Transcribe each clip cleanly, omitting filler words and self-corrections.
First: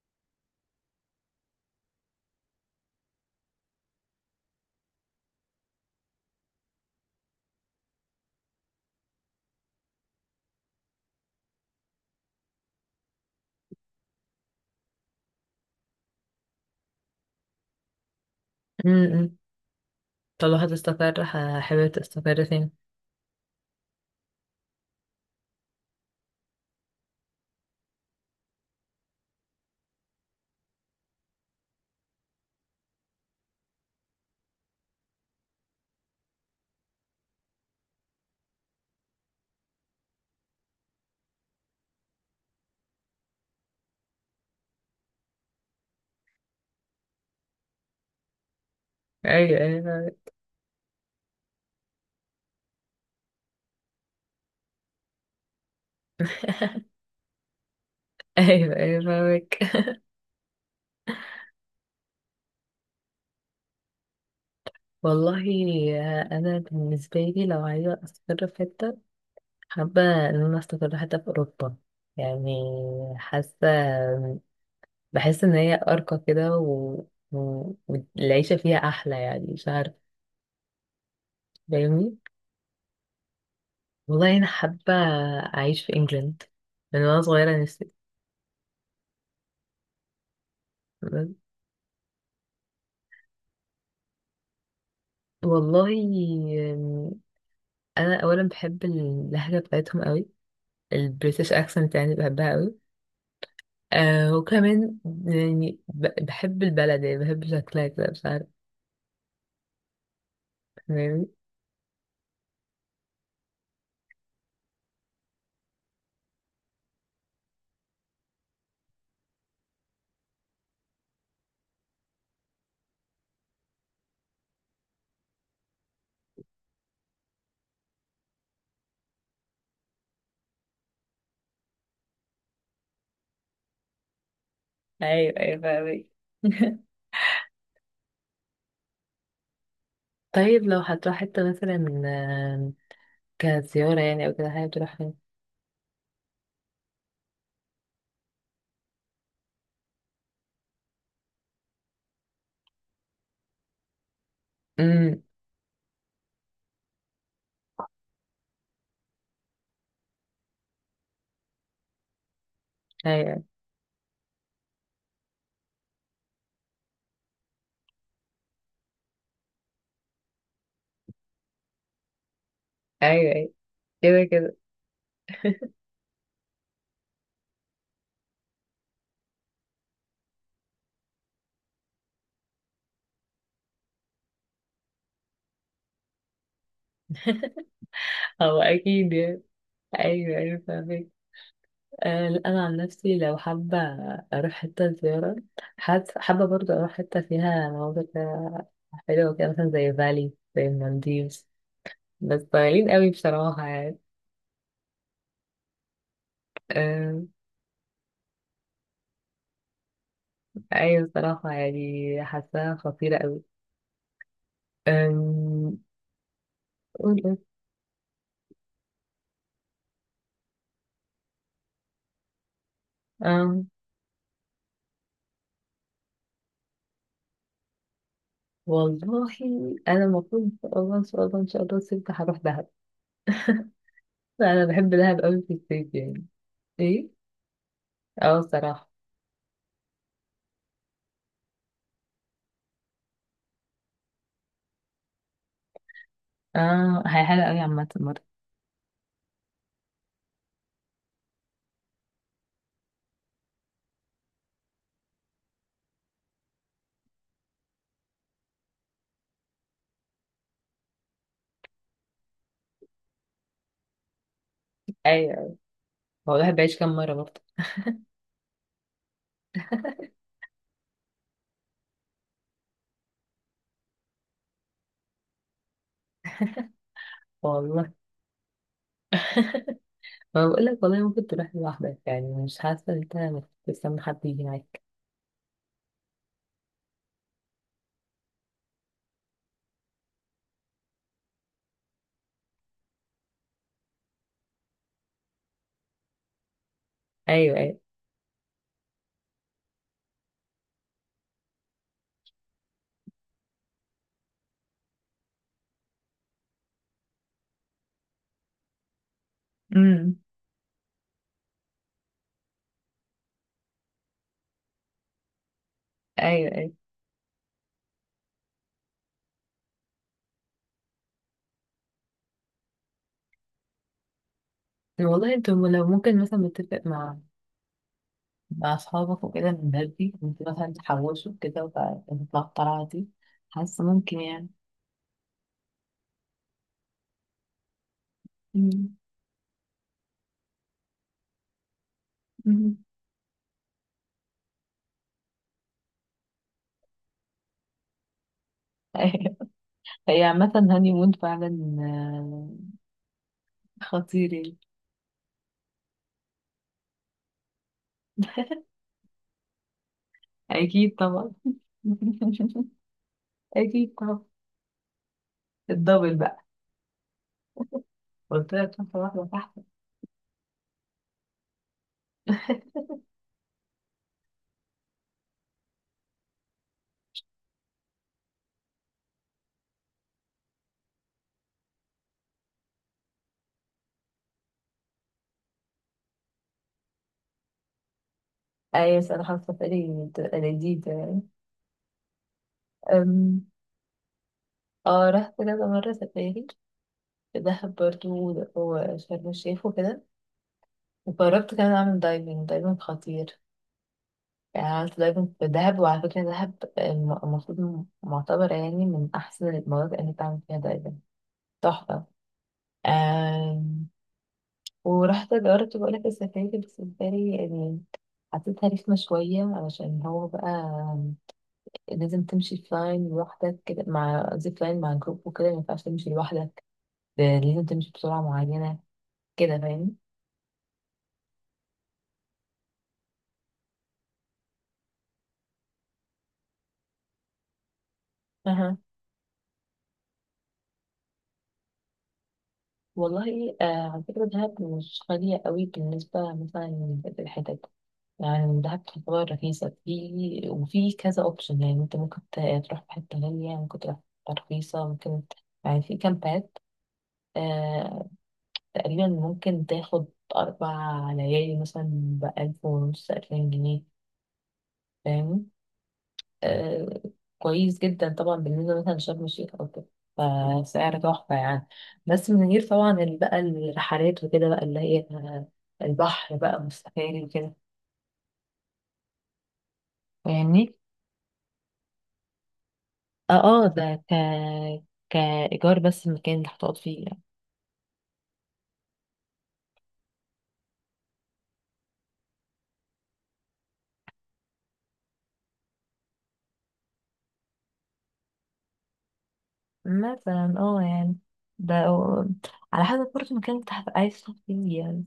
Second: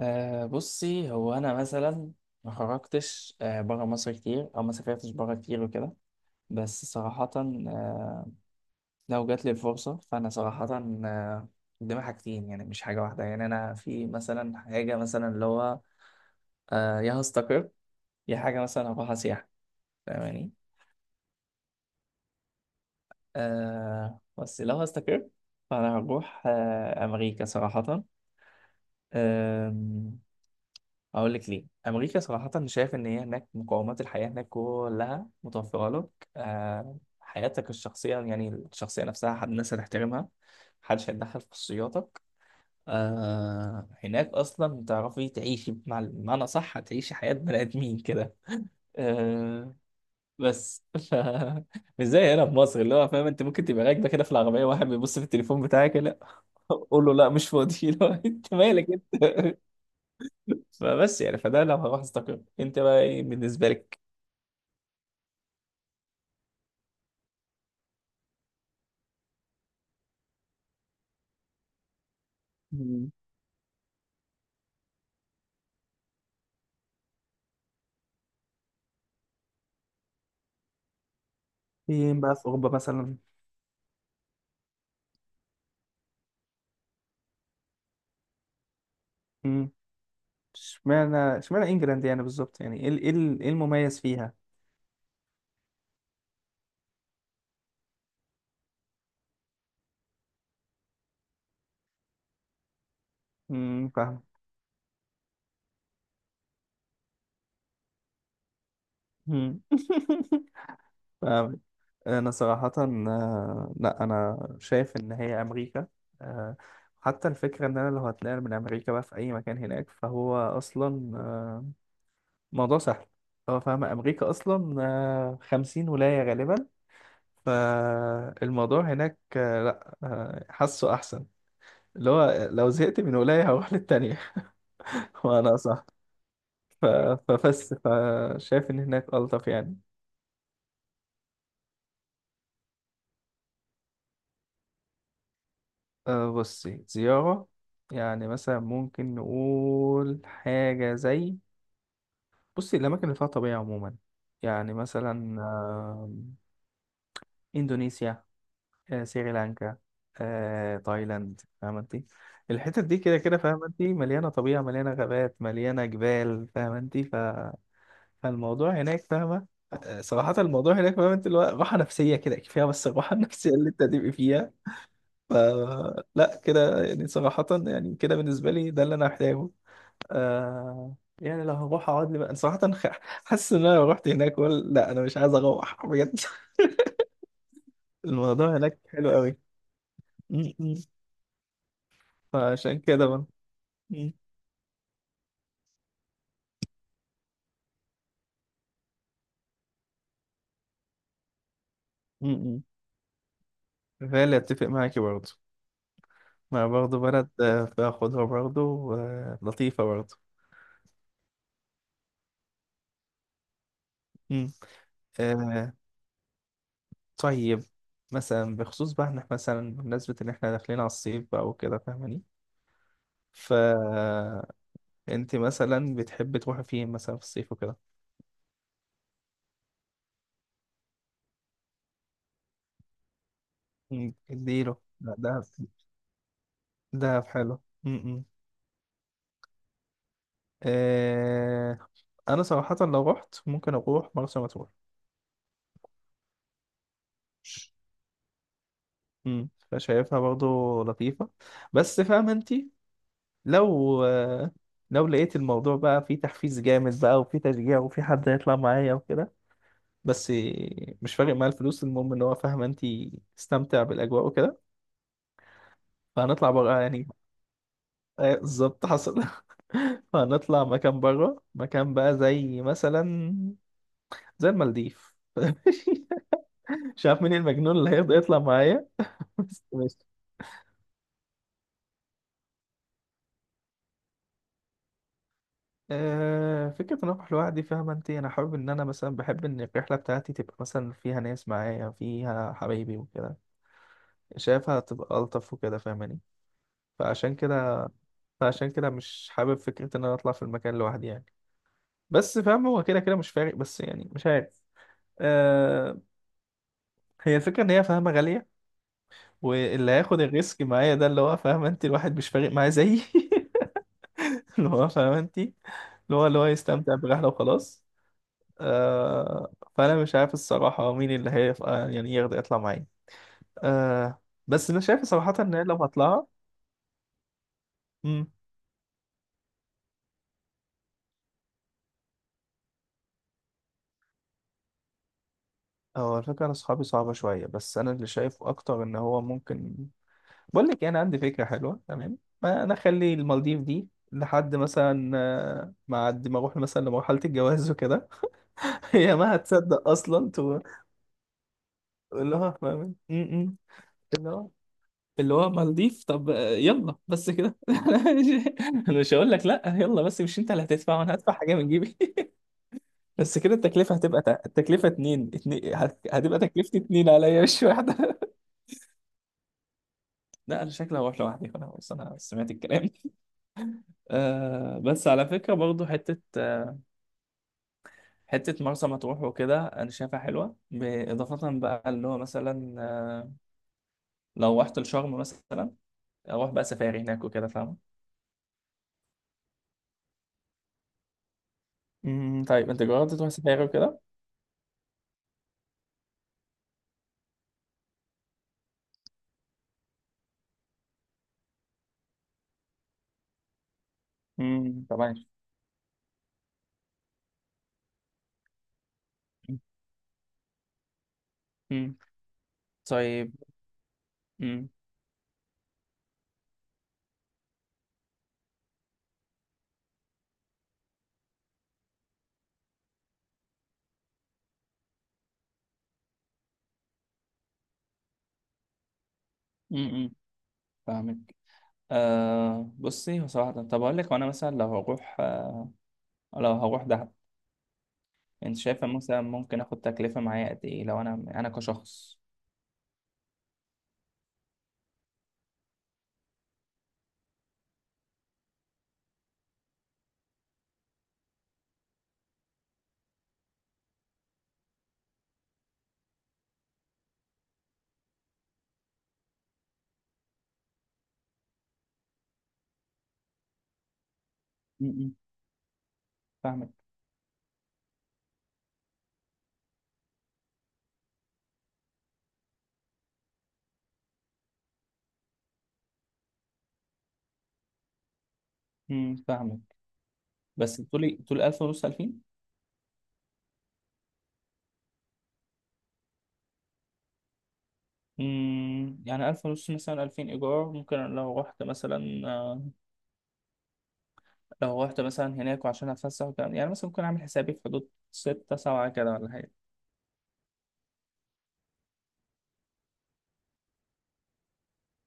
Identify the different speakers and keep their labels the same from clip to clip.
Speaker 1: بصي، هو انا مثلا ما خرجتش بره مصر كتير، او ما سافرتش بره كتير وكده. بس صراحة، لو جات لي الفرصة فانا صراحة أه قدامي حاجتين، يعني مش حاجة واحدة. يعني انا في مثلا حاجة، مثلا اللي هو يا هستقر يا حاجة مثلا هروح
Speaker 2: امم
Speaker 1: سياحة، فاهماني؟
Speaker 2: فلو هتستقر حابب تستقر فين؟
Speaker 1: بس لو هستقر فانا هروح امريكا صراحة. أه اقول لك ليه امريكا. صراحه، شايف ان هي هناك مقومات الحياه هناك كلها متوفره لك. حياتك الشخصيه، يعني الشخصيه نفسها، حد الناس هتحترمها، محدش هيتدخل في خصوصياتك. هناك اصلا تعرفي تعيشي مع، بمعنى صح هتعيشي حياه بني ادمين كده.
Speaker 2: ايوه
Speaker 1: آه
Speaker 2: ايوه فاهمك.
Speaker 1: بس ف... مش زي هنا في مصر، اللي هو فاهم انت ممكن تبقى راكبه كده في العربيه واحد بيبص في التليفون بتاعك، لا قول له لا مش فاضي لو انت
Speaker 2: ايوه
Speaker 1: مالك
Speaker 2: ايوه
Speaker 1: انت.
Speaker 2: فاهمك.
Speaker 1: فبس يعني، فده لو هروح استقر. انت بقى ايه بالنسبه لك؟
Speaker 2: والله انا بالنسبه لي لو عايزه استقر في حته، حابه ان انا استقر حتى في اوروبا يعني.
Speaker 1: مم.
Speaker 2: حاسه بحس ان هي ارقى كده والعيشه فيها احلى يعني مش عارفه، فاهمني.
Speaker 1: فين بقى في اوروبا مثلا؟
Speaker 2: والله انا حابه اعيش في انجلند من وانا صغيره نفسي.
Speaker 1: مم. اشمعنى انجلاند يعني بالظبط، يعني إيه المميز فيها؟
Speaker 2: والله انا اولا بحب اللهجه بتاعتهم قوي، البريتش اكسنت يعني بحبها قوي.
Speaker 1: مم، فاهم.
Speaker 2: وكمان يعني بحب البلد يعني بحب شكلها كده مش عارفة،
Speaker 1: مم.
Speaker 2: فاهماني؟
Speaker 1: فاهم. انا صراحة لا، انا شايف ان هي امريكا. آه، حتى الفكرة ان انا لو هتنقل من امريكا بقى في اي مكان هناك فهو اصلا موضوع سهل. هو فاهم امريكا اصلا 50 ولاية غالبا. فالموضوع هناك لا حاسه احسن. اللي هو لو زهقت من ولاية هروح للتانية
Speaker 2: ايوه
Speaker 1: وانا
Speaker 2: ايوه
Speaker 1: صح.
Speaker 2: فاهمك.
Speaker 1: ف- فبس، فشايف ان هناك الطف يعني.
Speaker 2: طيب لو هتروح حتة مثلا كزيارة يعني أو كده، حابب تروح فين؟
Speaker 1: بصي زيارة، يعني مثلا ممكن نقول حاجة زي، بصي الأماكن اللي فيها طبيعة عموما، يعني مثلا
Speaker 2: أمم،
Speaker 1: آم، إندونيسيا، سريلانكا، تايلاند، فاهمة انت. الحتت دي كده كده
Speaker 2: أيوة.
Speaker 1: فاهمة انت، مليانة طبيعة مليانة غابات مليانة جبال فاهمة انت. فالموضوع هناك فاهمة، صراحة الموضوع هناك فاهمة انت، اللي هو راحة نفسية كده كفاية، بس الراحة
Speaker 2: أيوه
Speaker 1: النفسية
Speaker 2: أيوه.
Speaker 1: اللي انت هتبقي
Speaker 2: كده
Speaker 1: فيها.
Speaker 2: كده.
Speaker 1: ف لا كده يعني، صراحة يعني كده بالنسبة لي ده اللي انا محتاجه. يعني لو هروح اقعد لي بقى صراحة، حاسس ان انا لو رحت هناك ولا لا، انا مش عايز اروح بجد. الموضوع
Speaker 2: هو
Speaker 1: هناك حلو
Speaker 2: أكيد
Speaker 1: قوي.
Speaker 2: يعني. أيوه أيوه
Speaker 1: م.
Speaker 2: فاهمك. لا، أنا عن
Speaker 1: فعشان كده.
Speaker 2: نفسي لو حابة
Speaker 1: مم.
Speaker 2: أروح حتة زيارة، حابة حابة برضه أروح حتة فيها مناظر كده حلوة، كده مثلا زي فالي، زي المالديفز. بس
Speaker 1: مم.
Speaker 2: طويلين قوي بصراحة يعني.
Speaker 1: فعلا اتفق معاكي برضه، ما برضه
Speaker 2: أم،
Speaker 1: بلد فاخدها برضه لطيفة برضه.
Speaker 2: أيوة. بصراحة يعني حاساها خطيرة قوي.
Speaker 1: مم. آه،
Speaker 2: أم، قول إيه؟
Speaker 1: طيب مثلا بخصوص بقى إن إحنا مثلا، بمناسبة ان احنا داخلين على الصيف بقى وكده فاهماني.
Speaker 2: أم،
Speaker 1: فانت مثلا بتحبي تروحي فين مثلا في الصيف وكده؟
Speaker 2: والله أنا المفروض إن شاء الله إن شاء الله إن شاء الله الصيف هروح دهب.
Speaker 1: مم.
Speaker 2: أنا
Speaker 1: اديله،
Speaker 2: بحب
Speaker 1: لا،
Speaker 2: دهب قوي
Speaker 1: دهب.
Speaker 2: في الصيف يعني. إيه؟
Speaker 1: دهب حلو. مم.
Speaker 2: بصراحة.
Speaker 1: آه، انا صراحة لو رحت ممكن اروح مرسى مطروح.
Speaker 2: هي حلوة قوي عامة مرة.
Speaker 1: فشايفها برضو لطيفة، بس فاهم انت، لو لو لقيت الموضوع بقى فيه تحفيز جامد بقى وفيه تشجيع وفيه حد هيطلع معايا وكده، بس مش فارق معايا الفلوس، المهم ان هو فاهمه انت استمتع بالاجواء وكده.
Speaker 2: أيوة، هو
Speaker 1: فهنطلع
Speaker 2: الواحد
Speaker 1: بره
Speaker 2: بيعيش كام
Speaker 1: يعني.
Speaker 2: مرة برضه.
Speaker 1: بالظبط حصل. فهنطلع مكان بره، مكان بقى زي مثلا زي المالديف. مش عارف مين المجنون اللي
Speaker 2: والله،
Speaker 1: هيرضى يطلع معايا. بس
Speaker 2: ما بقول لك والله ممكن تروح لوحدك يعني، مش حاسة إن أنت مستني حد يجي معاك.
Speaker 1: فكرة إن أروح لوحدي، فاهمة أنت، أنا حابب إن أنا مثلا بحب إن الرحلة بتاعتي تبقى مثلا فيها ناس معايا فيها حبايبي وكده، شايفها تبقى ألطف وكده فاهماني. فعشان
Speaker 2: أيوة أيوة.
Speaker 1: كده فعشان كده مش حابب فكرة إن أنا أطلع في المكان لوحدي يعني. بس فاهمة هو كده كده مش فارق، بس يعني مش عارف. أه هي الفكرة إن هي فاهمة غالية، واللي
Speaker 2: أمم.
Speaker 1: هياخد الريسك معايا ده اللي هو فاهمة أنت الواحد مش فارق معاه زيي. اللي هو فاهمة أنت، اللي هو
Speaker 2: ايوه ايوه.
Speaker 1: يستمتع برحلة وخلاص. فأنا مش عارف الصراحة مين اللي هيبقى يعني يقدر يطلع معايا. بس أنا شايف
Speaker 2: والله
Speaker 1: صراحة إن أنا
Speaker 2: انتوا
Speaker 1: لو
Speaker 2: لو ممكن
Speaker 1: هطلعها.
Speaker 2: مثلا نتفق مع
Speaker 1: مم.
Speaker 2: مع أصحابك وكده من بدري، انت مثلا تحوشوا كده وتطلعوا الطلعة دي، حاسة ممكن يعني.
Speaker 1: هو الفكرة أنا أصحابي صعبة شوية، بس أنا اللي شايفه أكتر
Speaker 2: مم.
Speaker 1: إن هو ممكن، بقول لك إيه، أنا عندي فكرة حلوة تمام، ما أنا
Speaker 2: مم.
Speaker 1: أخلي المالديف دي لحد مثلا ما عد ما أروح مثلا لمرحلة الجواز وكده. هي ما هتصدق
Speaker 2: هي
Speaker 1: أصلا،
Speaker 2: عامة
Speaker 1: تقول
Speaker 2: هاني مون فعلا،
Speaker 1: لها فاهم. م. اللي
Speaker 2: خطير
Speaker 1: هو
Speaker 2: يعني.
Speaker 1: اللي هو مالديف. طب يلا بس كده. انا مش أنا مش هقول لك لا يلا، بس مش انت اللي
Speaker 2: أكيد
Speaker 1: هتدفع وانا
Speaker 2: طبعا.
Speaker 1: هدفع حاجه من جيبي. بس كده
Speaker 2: أكيد
Speaker 1: التكلفه هتبقى،
Speaker 2: طبعا.
Speaker 1: التكلفه اتنين اتنين
Speaker 2: الدبل
Speaker 1: هتبقى
Speaker 2: بقى،
Speaker 1: تكلفتي اتنين عليا مش واحده.
Speaker 2: قلت لك خطوة واحدة تحت.
Speaker 1: لا، انا شكلي هروح لوحدي خلاص، انا سمعت الكلام. بس على فكره برضو حته، حته مرسى مطروح وكده انا شايفها حلوه، باضافه بقى اللي هو مثلا لو رحت لشرم مثلا، اروح بقى سفاري هناك وكده فاهم؟
Speaker 2: أيوة، بس أنا حاسة سفري بتبقى لذيذة يعني.
Speaker 1: طيب انت جربت تروح
Speaker 2: أم،
Speaker 1: سفاري وكده؟
Speaker 2: اه رحت كذا مرة سفاري في دهب برضه وشرم الشيخ وكده، وجربت كمان أعمل دايفنج. دايفنج خطير يعني. عملت
Speaker 1: طبعا.
Speaker 2: دايفنج في دهب، وعلى فكرة دهب المفروض معتبرة يعني من أحسن المناطق اللي تعمل فيها دايفنج.
Speaker 1: مم.
Speaker 2: تحفة.
Speaker 1: طيب.
Speaker 2: آم،
Speaker 1: مم.
Speaker 2: ورحت جربت، بقولك السفاري بس السفاري يعني حسيتها رخمة شوية، علشان هو بقى لازم تمشي في لاين لوحدك كده مع زيب لاين مع جروب وكده، مينفعش تمشي لوحدك، ده لازم تمشي بسرعة معينة كده،
Speaker 1: مم.
Speaker 2: فاهم.
Speaker 1: مم. فاهمك. بصي هو صراحة، طب أقول لك وأنا مثلا لو هروح آه لو هروح دهب، أنت
Speaker 2: أها.
Speaker 1: شايفة مثلا ممكن آخد تكلفة معايا قد إيه لو أنا أنا كشخص؟
Speaker 2: والله على فكرة دهب مش غالية قوي بالنسبة مثلا للحتت، يعني من دهب تعتبر رخيصة، في وفي كذا اوبشن. يعني انت ممكن تروح في حتة غالية، ممكن تروح في حتة رخيصة، ممكن يعني في كامبات، آه تقريبا ممكن تاخد 4 ليالي مثلا بألف ونص، 2000 جنيه،
Speaker 1: مم. مم.
Speaker 2: فاهم.
Speaker 1: فاهمك.
Speaker 2: آه كويس جدا طبعا بالنسبة مثلا لشرم الشيخ أو كده، فسعر تحفة يعني، بس من غير طبعا بقى الرحلات وكده بقى اللي هي البحر بقى والسفاري وكده،
Speaker 1: مم. فاهمك.
Speaker 2: فاهمني.
Speaker 1: بس بتقولي 1500 2000.
Speaker 2: اه اه، ده كإيجار بس المكان اللي هتقعد فيه يعني.
Speaker 1: مم. يعني 1500 مثلا 2000 إيجار، ممكن لو رحت مثلا، لو رحت مثلا هناك وعشان أتفسح وكده، يعني مثلا ممكن أعمل حسابي في حدود 6 7 كده ولا حاجة.
Speaker 2: مثلا يعني ده على حسب برضه المكان اللي هتبقى عايز تقعد فيه يعني.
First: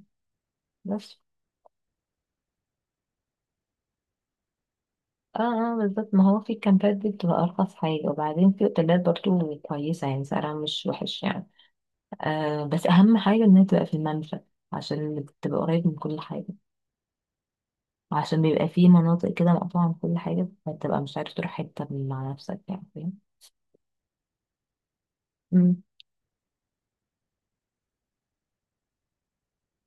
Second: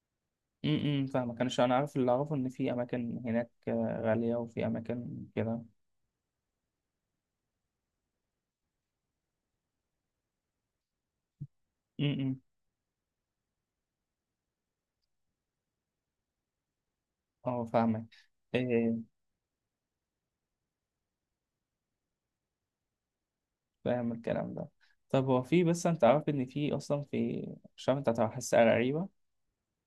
Speaker 2: بس
Speaker 1: فاهمك. انا انا عارف اللي اعرفه، ان في اماكن هناك غاليه وفي اماكن
Speaker 2: اه
Speaker 1: كده.
Speaker 2: اه بالظبط، ما هو في الكامبات دي بتبقى أرخص حاجة، وبعدين في أوتيلات برضه كويسة يعني سعرها مش وحش يعني.
Speaker 1: امم امم.
Speaker 2: بس أهم حاجة إنها تبقى في الممشى عشان تبقى قريب من كل حاجة،
Speaker 1: اه، فاهمك.
Speaker 2: وعشان بيبقى في
Speaker 1: إيه،
Speaker 2: مناطق كده مقطوعة من كل حاجة فتبقى مش عارف تروح حتة مع نفسك يعني، فاهم؟
Speaker 1: فاهم الكلام ده. طب هو في،
Speaker 2: مم.
Speaker 1: بس انت عارف ان في اصلا في، مش عارف انت هتحسها غريبه،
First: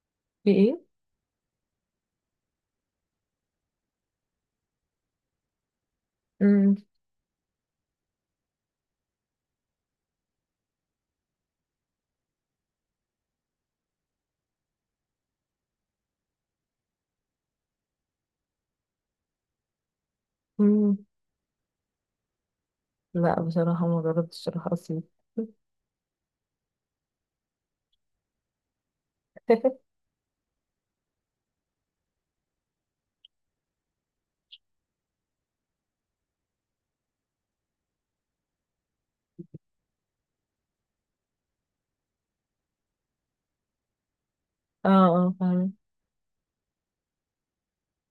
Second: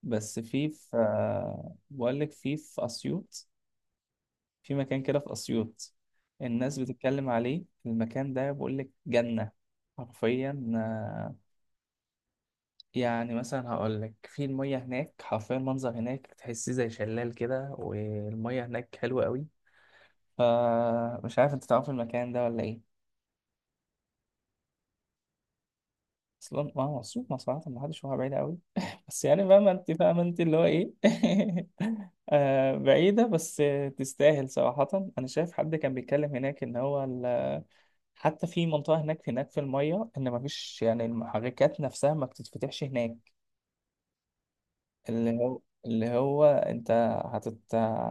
Speaker 1: بس
Speaker 2: في
Speaker 1: في
Speaker 2: ايه؟
Speaker 1: في بقول لك في اسيوط. في مكان كده في اسيوط
Speaker 2: مم.
Speaker 1: الناس بتتكلم عليه. المكان ده بقول لك جنه حرفيا، يعني مثلا هقول لك في المية هناك حرفيا، المنظر هناك تحسيه زي شلال كده، والمية هناك حلوة قوي.
Speaker 2: مم.
Speaker 1: فمش عارف انت تعرف المكان ده ولا ايه؟
Speaker 2: لا بصراحة ما جربتش اروح اسيوط.
Speaker 1: اصلا ما هو مصروف، ما صراحة ما حدش، هو بعيدة قوي، بس يعني فاهمة انت فاهمة انت اللي هو ايه. بعيدة بس تستاهل صراحة. انا شايف حد كان بيتكلم هناك ان هو حتى في منطقة هناك، في المية ان مفيش، يعني المحركات نفسها ما بتتفتحش هناك.
Speaker 2: اه
Speaker 1: اللي
Speaker 2: اه
Speaker 1: هو،
Speaker 2: فاهمة.
Speaker 1: انت هتت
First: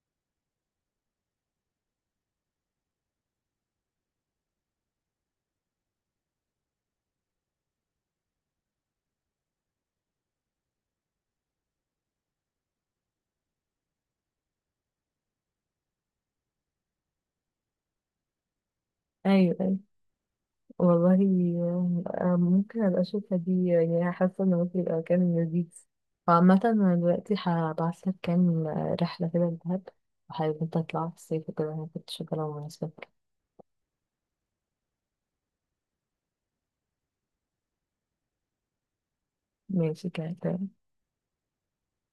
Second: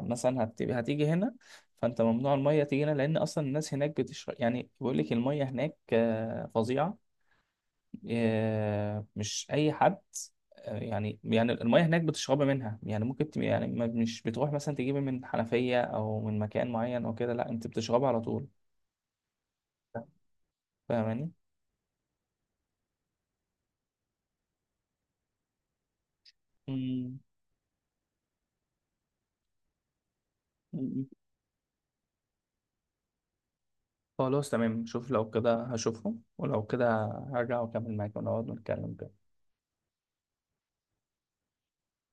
Speaker 1: مثلا هتيجي هنا، فانت ممنوع الميه تيجي هنا لان اصلا الناس هناك بتشرب، يعني بيقول لك الميه هناك فظيعه. مش اي حد. يعني، يعني الميه هناك بتشربي منها، يعني ممكن تبقى، يعني مش بتروح مثلا تجيبي من حنفيه او من مكان معين او كده، لا، انت بتشربها على طول.
Speaker 2: ايوه ايوه. والله
Speaker 1: فاهماني؟
Speaker 2: آم، آم، ممكن ابقى اشوفها دي، يعني حاسة ان ممكن يبقى مكان لذيذ. وعامة انا
Speaker 1: مم.
Speaker 2: دلوقتي هبعتلك كام رحلة كده لدهب، وحابب انت تطلع
Speaker 1: مم.
Speaker 2: في الصيف وكده، انا كنت شغالة ومناسبة.
Speaker 1: خلاص تمام، شوف لو كده هشوفهم، ولو كده هرجع واكمل معاك ونقعد نتكلم كده.
Speaker 2: ماشي كده.